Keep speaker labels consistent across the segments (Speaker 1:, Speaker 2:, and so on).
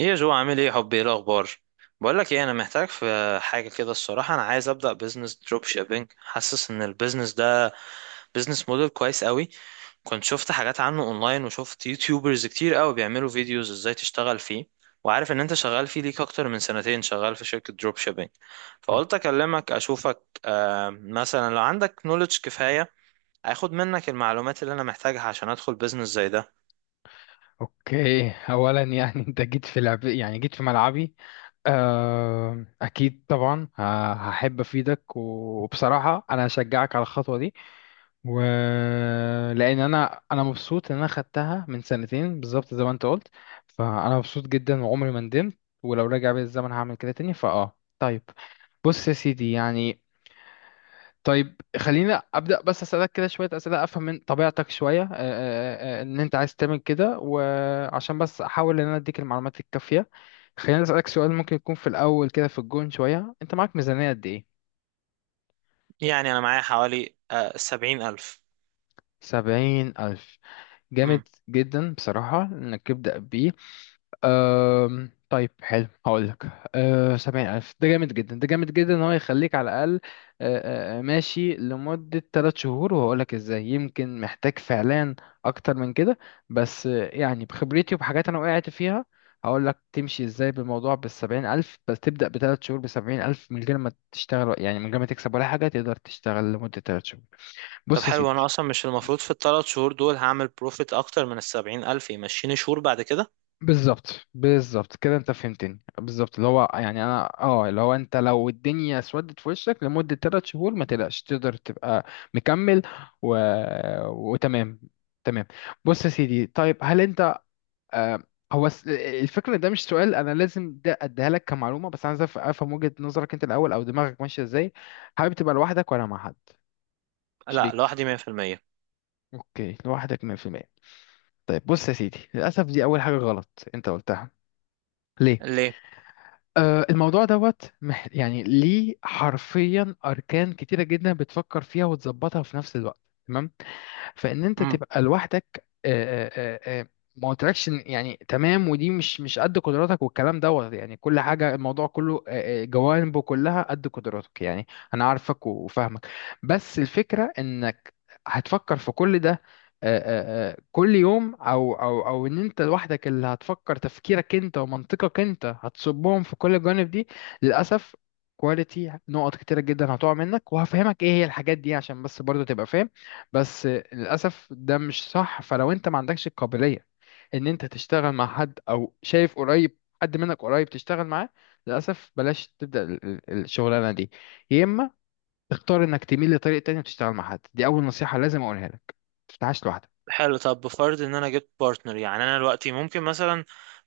Speaker 1: ايه يا جو، عامل ايه حبي؟ ايه الاخبار؟ بقول لك ايه، انا محتاج في حاجه كده الصراحه. انا عايز ابدا بزنس دروب شيبينج، حاسس ان البيزنس ده بزنس موديل كويس قوي. كنت شفت حاجات عنه اونلاين، وشفت يوتيوبرز كتير قوي بيعملوا فيديوز ازاي تشتغل فيه. وعارف ان انت شغال فيه ليك اكتر من سنتين شغال في شركه دروب شيبينج. فقلت اكلمك اشوفك، مثلا لو عندك نوليدج كفايه اخد منك المعلومات اللي انا محتاجها عشان ادخل بزنس زي ده.
Speaker 2: اوكي، اولا يعني انت جيت في لعب، يعني جيت في ملعبي. اكيد طبعا. هحب افيدك وبصراحه انا هشجعك على الخطوه دي و... لان انا مبسوط ان انا خدتها من سنتين بالظبط زي ما انت قلت. فانا مبسوط جدا وعمري ما ندمت، ولو رجع بيا الزمن هعمل كده تاني. فاه، طيب بص يا سيدي يعني، طيب خلينا ابدا بس اسالك كده شويه اسئله افهم من طبيعتك شويه، ان انت عايز تعمل كده، وعشان بس احاول ان انا اديك المعلومات الكافيه. خلينا اسالك سؤال ممكن يكون في الاول كده في الجون شويه، انت معاك ميزانيه قد ايه؟
Speaker 1: يعني انا معايا حوالي سبعين الف.
Speaker 2: 70,000، جامد جدا بصراحه انك تبدا بيه. طيب، حلو، هقول لك. أه، 70,000 ده جامد جدا، ده جامد جدا إن هو يخليك على الأقل أه، أه، ماشي لمدة تلات شهور، وهقول لك إزاي. يمكن محتاج فعلا أكتر من كده، بس يعني بخبرتي وبحاجات أنا وقعت فيها، هقول لك تمشي إزاي بالموضوع بال70,000. بس تبدأ بتلات شهور ب70,000 من غير ما تشتغل، يعني من غير ما تكسب ولا حاجة تقدر تشتغل لمدة تلات شهور.
Speaker 1: طب
Speaker 2: بص يا
Speaker 1: حلو، انا
Speaker 2: سيدي.
Speaker 1: اصلا مش المفروض في الثلاث شهور دول هعمل بروفيت اكتر من السبعين الف يمشيني شهور بعد كده؟
Speaker 2: بالظبط، بالظبط كده انت فهمتني بالظبط، اللي هو يعني انا اه اللي هو انت لو الدنيا اسودت في وشك لمدة ثلاث شهور ما تقلقش تقدر تبقى مكمل و... وتمام، تمام. بص يا سيدي، طيب هل انت آه، هو الفكرة ده مش سؤال، انا لازم ده اديها لك كمعلومة، بس انا عايز افهم وجهة نظرك انت الاول، او دماغك ماشية ازاي. حابب تبقى لوحدك ولا مع حد،
Speaker 1: لا،
Speaker 2: شريك؟
Speaker 1: لوحدي مية في المية.
Speaker 2: اوكي، لوحدك 100%. طيب بص يا سيدي، للاسف دي اول حاجة غلط انت قلتها. ليه؟
Speaker 1: ليه؟
Speaker 2: الموضوع دوت يعني ليه حرفيا أركان كتيرة جدا بتفكر فيها وتظبطها في نفس الوقت. تمام، فان انت تبقى لوحدك، ما قلتلكش إن- يعني تمام، ودي مش قد قدراتك، والكلام دوت يعني كل حاجه، الموضوع كله جوانبه كلها قد قدراتك، يعني انا عارفك وفاهمك. بس الفكره انك هتفكر في كل ده كل يوم، او ان انت لوحدك اللي هتفكر، تفكيرك انت ومنطقك انت هتصبهم في كل الجوانب دي. للاسف كواليتي نقط كتيرة جدا هتقع منك، وهفهمك ايه هي الحاجات دي عشان بس برضو تبقى فاهم. بس للأسف ده مش صح. فلو أنت ما عندكش القابلية إن أنت تشتغل مع حد، أو شايف قريب حد منك قريب تشتغل معاه، للأسف بلاش تبدأ الشغلانة دي. يا إما تختار إنك تميل لطريق تاني وتشتغل مع حد. دي أول نصيحة لازم أقولها لك: ما تفتحهاش لوحدك.
Speaker 1: حلو. طب بفرض ان انا جبت بارتنر، يعني انا دلوقتي ممكن مثلا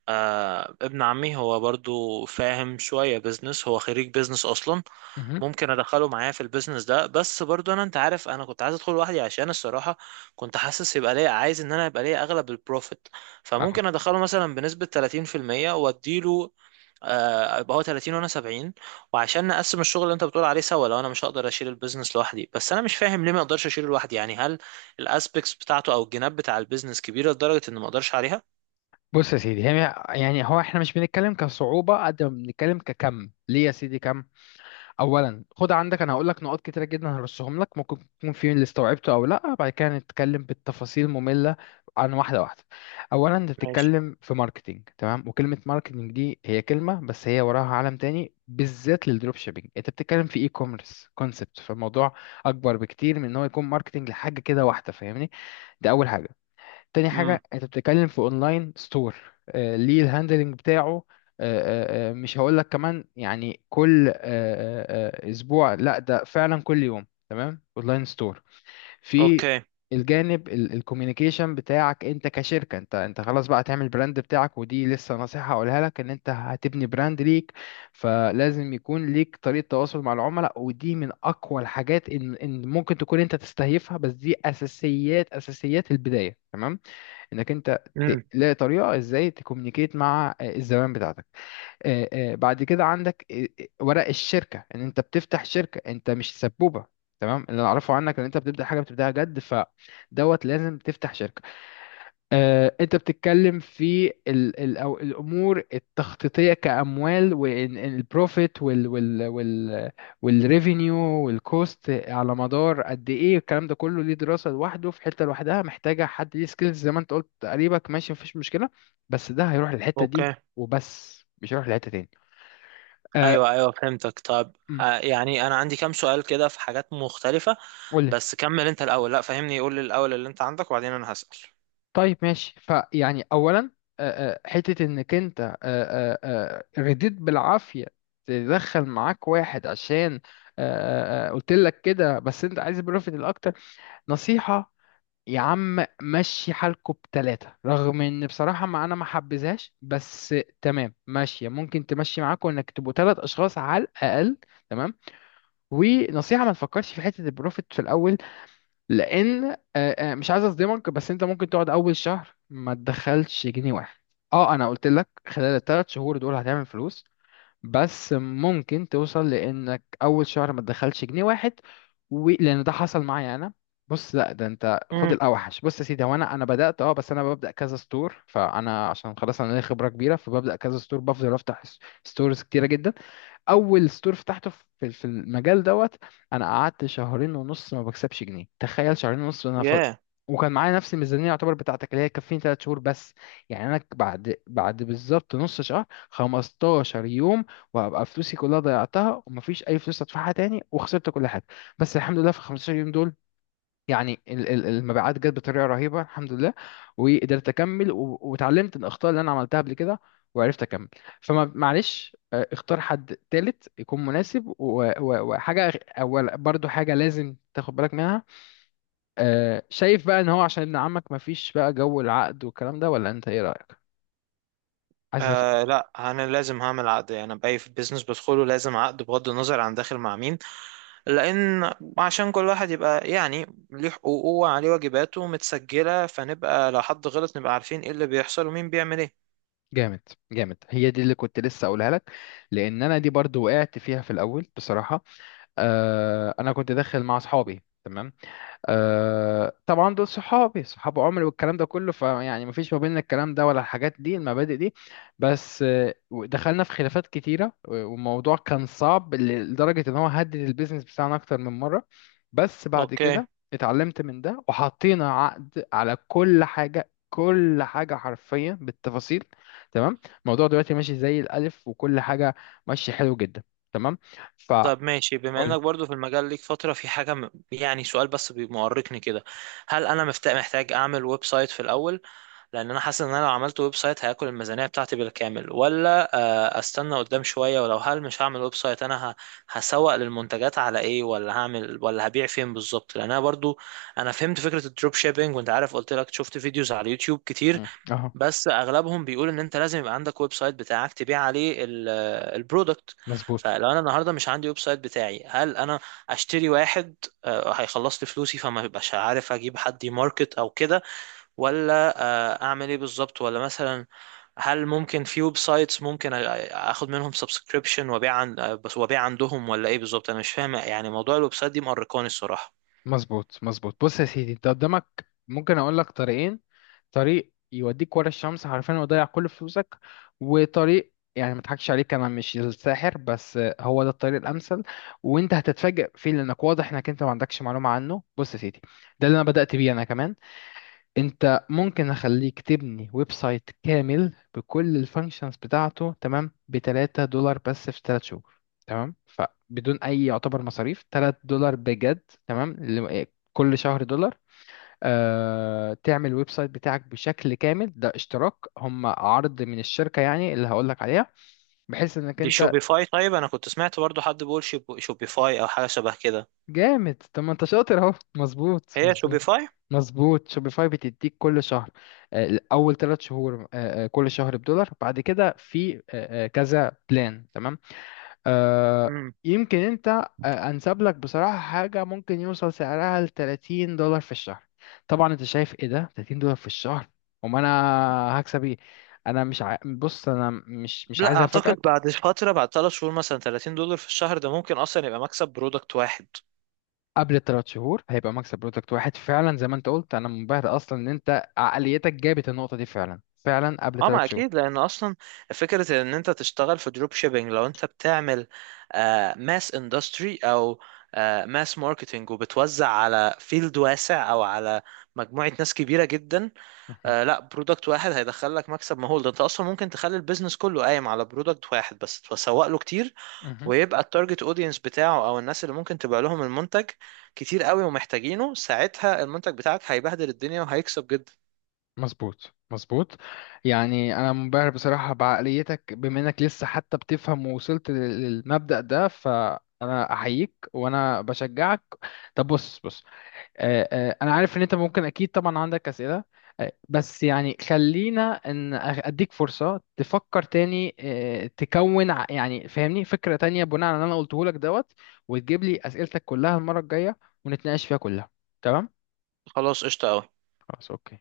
Speaker 1: ابن عمي، هو برضو فاهم شوية بيزنس، هو خريج بيزنس اصلا،
Speaker 2: مهم.
Speaker 1: ممكن ادخله معايا في البيزنس ده. بس برضو انا انت عارف، انا كنت عايز ادخل لوحدي عشان الصراحة كنت حاسس يبقى ليا، عايز ان انا يبقى ليا اغلب البروفيت.
Speaker 2: أهو.
Speaker 1: فممكن ادخله مثلا بنسبة 30% واديله، يبقى هو 30 وانا 70، وعشان نقسم الشغل اللي انت بتقول عليه سوا لو انا مش هقدر اشيل البيزنس لوحدي. بس انا مش فاهم ليه ما اقدرش اشيله لوحدي، يعني هل الاسبكتس بتاعته او الجناب بتاع البيزنس كبيره لدرجه ان ما اقدرش عليها؟
Speaker 2: بص يا سيدي، يعني هو إحنا مش بنتكلم كصعوبة قد ما بنتكلم ككم، ليه يا سيدي؟ كم. اولا خد عندك، انا هقول لك نقاط كتيره جدا هرصهم لك، ممكن تكون في اللي استوعبته او لا، بعد كده نتكلم بالتفاصيل ممله عن واحده واحده. اولا انت
Speaker 1: ماشي.
Speaker 2: بتتكلم في ماركتينج، تمام، وكلمه ماركتينج دي هي كلمه، بس هي وراها عالم تاني بالذات للدروب شيبينج. انت بتتكلم في اي كوميرس كونسبت، فالموضوع اكبر بكتير من ان هو يكون ماركتينج لحاجه كده واحده، فاهمني؟ ده اول حاجه. تاني
Speaker 1: امم.
Speaker 2: حاجة، انت بتتكلم في اونلاين ستور، ليه الهاندلنج بتاعه، مش هقول لك كمان يعني كل اسبوع، لا ده فعلا كل يوم. تمام، اونلاين ستور. في
Speaker 1: اوكي.
Speaker 2: الجانب الكوميونيكيشن بتاعك انت كشركة، انت خلاص بقى هتعمل براند بتاعك، ودي لسه نصيحة هقولها لك، ان انت هتبني براند ليك، فلازم يكون ليك طريقة تواصل مع العملاء، ودي من اقوى الحاجات ان ممكن تكون انت تستهيفها، بس دي اساسيات، اساسيات البداية. تمام، انك انت
Speaker 1: امم.
Speaker 2: تلاقي طريقه ازاي تكومينيكيت مع الزبائن بتاعتك. بعد كده عندك ورق الشركه، ان انت بتفتح شركه، انت مش سبوبه، تمام؟ اللي انا اعرفه عنك ان انت بتبدا حاجه بتبداها جد، فدوت لازم تفتح شركه. انت بتتكلم في ال ال أو الامور التخطيطيه كاموال والبروفيت والريفينيو والكوست على مدار قد ايه، الكلام ده كله ليه دراسه لوحده في حته لوحدها، محتاجه حد ليه سكيلز زي ما انت قلت تقريبا. ماشي، مفيش مشكله، بس ده هيروح للحته دي
Speaker 1: اوكي.
Speaker 2: وبس، مش هيروح لحته تاني. آه،
Speaker 1: ايوه، ايوه، فهمتك. طب يعني انا عندي كام سؤال كده في حاجات مختلفه.
Speaker 2: قول.
Speaker 1: بس كمل انت الاول، لا فهمني، قول لي الاول اللي انت عندك وبعدين انا هسأل.
Speaker 2: طيب ماشي، فيعني اولا حته انك انت رديت بالعافيه تدخل معاك واحد عشان قلت لك كده، بس انت عايز بروفيت الاكتر. نصيحه، يا عم مشي حالكوا بتلاتة، رغم ان بصراحة ما انا ما حبذهاش، بس تمام ماشية، ممكن تمشي معاكوا انك تبقوا تلات اشخاص على الاقل. تمام، ونصيحة ما تفكرش في حتة البروفيت في الاول، لان مش عايز اصدمك، بس انت ممكن تقعد اول شهر ما تدخلش جنيه واحد. اه، انا قلت لك خلال الثلاث شهور دول هتعمل فلوس، بس ممكن توصل لانك اول شهر ما تدخلش جنيه واحد لان ده حصل معايا انا. بص لا ده انت خد
Speaker 1: امم.
Speaker 2: الاوحش. بص يا سيدي، هو انا بدات اه، بس انا ببدا كذا ستور، فانا عشان خلاص انا ليا خبره كبيره، فببدا كذا ستور، بفضل افتح ستورز كتيره جدا. اول ستور فتحته في المجال دوت انا قعدت شهرين ونص ما بكسبش جنيه، تخيل، شهرين ونص، انا
Speaker 1: ياه.
Speaker 2: وكان معايا نفس الميزانيه يعتبر بتاعتك اللي هي تكفيني 3 شهور بس. يعني انا بعد بالظبط نص شهر، 15 يوم، وهبقى فلوسي كلها ضيعتها ومفيش اي فلوس ادفعها تاني، وخسرت كل حاجه. بس الحمد لله في 15 يوم دول يعني المبيعات جت بطريقه رهيبه، الحمد لله، وقدرت اكمل، واتعلمت الاخطاء اللي انا عملتها قبل كده وعرفت اكمل. فما معلش، اختار حد تالت يكون مناسب، وحاجه اول برضو حاجه لازم تاخد بالك منها، شايف بقى ان هو عشان ابن عمك مفيش بقى جو العقد والكلام ده، ولا انت ايه رايك؟ عايز أف-.
Speaker 1: لا، انا لازم هعمل عقد. يعني انا باي في بيزنس بدخله لازم عقد بغض النظر عن داخل مع مين، لان عشان كل واحد يبقى يعني ليه حقوقه وعليه واجباته متسجلة، فنبقى لو حد غلط نبقى عارفين ايه اللي بيحصل ومين بيعمل ايه.
Speaker 2: جامد، جامد، هي دي اللي كنت لسه اقولها لك، لان انا دي برضو وقعت فيها في الاول بصراحه. انا كنت داخل مع اصحابي، تمام، آه طبعا دول صحابي صحاب عمري والكلام ده كله، فيعني مفيش ما بيننا الكلام ده ولا الحاجات دي المبادئ دي، بس دخلنا في خلافات كتيرة، والموضوع كان صعب لدرجة ان هو هدد البيزنس بتاعنا اكتر من مرة. بس بعد
Speaker 1: اوكي.
Speaker 2: كده اتعلمت من ده وحطينا عقد على كل حاجة، كل حاجة حرفيا بالتفاصيل. تمام، الموضوع دلوقتي ماشي زي الألف، وكل حاجة ماشية حلو جدا. تمام، فقول.
Speaker 1: طب ماشي. بما انك برضو في المجال ليك فترة، في حاجة يعني سؤال بس مؤرقني كده. هل انا محتاج اعمل ويب سايت في الاول؟ لان انا حاسس ان انا لو عملت ويب سايت هياكل الميزانيه بتاعتي بالكامل، ولا استنى قدام شويه؟ ولو هل مش هعمل ويب سايت انا هسوق للمنتجات على ايه؟ ولا هعمل ولا هبيع فين بالظبط؟ لان انا برضو انا فهمت فكره الدروب شيبينج، وانت عارف قلت لك شفت فيديوز على اليوتيوب كتير،
Speaker 2: اهو.
Speaker 1: بس اغلبهم بيقول ان انت لازم يبقى عندك ويب سايت بتاعك تبيع عليه البرودكت.
Speaker 2: مظبوط
Speaker 1: فلو انا النهارده مش عندي ويب سايت بتاعي، هل انا اشتري واحد؟ هيخلص لي فلوسي فما ببقاش عارف اجيب حد يماركت او كده، ولا اعمل ايه بالظبط؟ ولا مثلا هل ممكن في ويب سايتس ممكن اخد منهم سبسكريبشن وابيع عن بس وابيع عندهم، ولا ايه بالظبط؟ انا مش فاهم، يعني موضوع الويب سايت دي مقرقاني الصراحة.
Speaker 2: مظبوط مظبوط. بص يا سيدي، انت قدامك ممكن اقول لك طريقين: طريق يوديك ورا الشمس حرفيا ويضيع كل فلوسك، وطريق يعني، ما اضحكش عليك انا مش الساحر، بس هو ده الطريق الامثل، وانت هتتفاجئ فيه لانك واضح انك انت ما عندكش معلومه عنه. بص يا سيدي، ده اللي انا بدات بيه انا كمان. انت ممكن اخليك تبني ويب سايت كامل بكل الفانكشنز بتاعته، تمام، ب 3 دولار بس في 3 شهور، تمام، فبدون اي يعتبر مصاريف، 3 دولار بجد، تمام، اللي- كل شهر دولار، تعمل ويب سايت بتاعك بشكل كامل. ده اشتراك، هم عرض من الشركة يعني اللي هقولك عليها، بحيث انك
Speaker 1: دي
Speaker 2: انت.
Speaker 1: شوبيفاي؟ طيب انا كنت سمعت برضو حد بيقول شوبيفاي او حاجة شبه كده.
Speaker 2: جامد، طب ما انت شاطر اهو، مظبوط،
Speaker 1: هي
Speaker 2: مظبوط.
Speaker 1: شوبيفاي؟
Speaker 2: مظبوط، شوبيفاي بتديك كل شهر اول ثلاث شهور كل شهر بدولار، بعد كده في كذا بلان. تمام، آه،
Speaker 1: امم.
Speaker 2: يمكن انت انسب لك بصراحة حاجة ممكن يوصل سعرها ل 30 دولار في الشهر. طبعا انت شايف ايه، ده 30 دولار في الشهر، وما انا هكسب ايه؟ انا مش بص انا مش
Speaker 1: لا
Speaker 2: عايز
Speaker 1: اعتقد،
Speaker 2: افاجئك.
Speaker 1: بعد فترة، بعد ثلاث شهور مثلا 30 دولار في الشهر ده ممكن اصلا يبقى مكسب برودكت واحد.
Speaker 2: قبل الثلاث شهور هيبقى مكسب برودكت واحد، فعلا زي ما انت قلت، انا منبهر اصلا ان انت عقليتك جابت النقطة دي فعلا، فعلا قبل
Speaker 1: اه،
Speaker 2: ثلاث
Speaker 1: ما
Speaker 2: شهور.
Speaker 1: اكيد، لان اصلا فكره ان انت تشتغل في دروب شيبينج، لو انت بتعمل ماس اندستري او ماس ماركتنج وبتوزع على فيلد واسع او على مجموعه ناس كبيره جدا، لا، برودكت واحد هيدخل لك مكسب مهول. ده انت اصلا ممكن تخلي البيزنس كله قايم على برودكت واحد بس تسوق له كتير،
Speaker 2: مهم.
Speaker 1: ويبقى التارجت اودينس بتاعه او الناس اللي ممكن تبيع لهم المنتج كتير قوي ومحتاجينه، ساعتها المنتج بتاعك هيبهدل الدنيا وهيكسب جدا.
Speaker 2: مظبوط، مظبوط. يعني انا منبهر بصراحه بعقليتك، بما انك لسه حتى بتفهم ووصلت للمبدأ ده، فانا احييك وانا بشجعك. طب بص، بص انا عارف ان انت ممكن اكيد طبعا عندك اسئله، بس يعني خلينا ان اديك فرصه تفكر تاني، تكون يعني فاهمني فكره تانية بناء على اللي انا قلته لك دوت، وتجيب لي اسئلتك كلها المره الجايه ونتناقش فيها كلها. تمام.
Speaker 1: خلاص، قشطه قوي.
Speaker 2: خلاص، اوكي.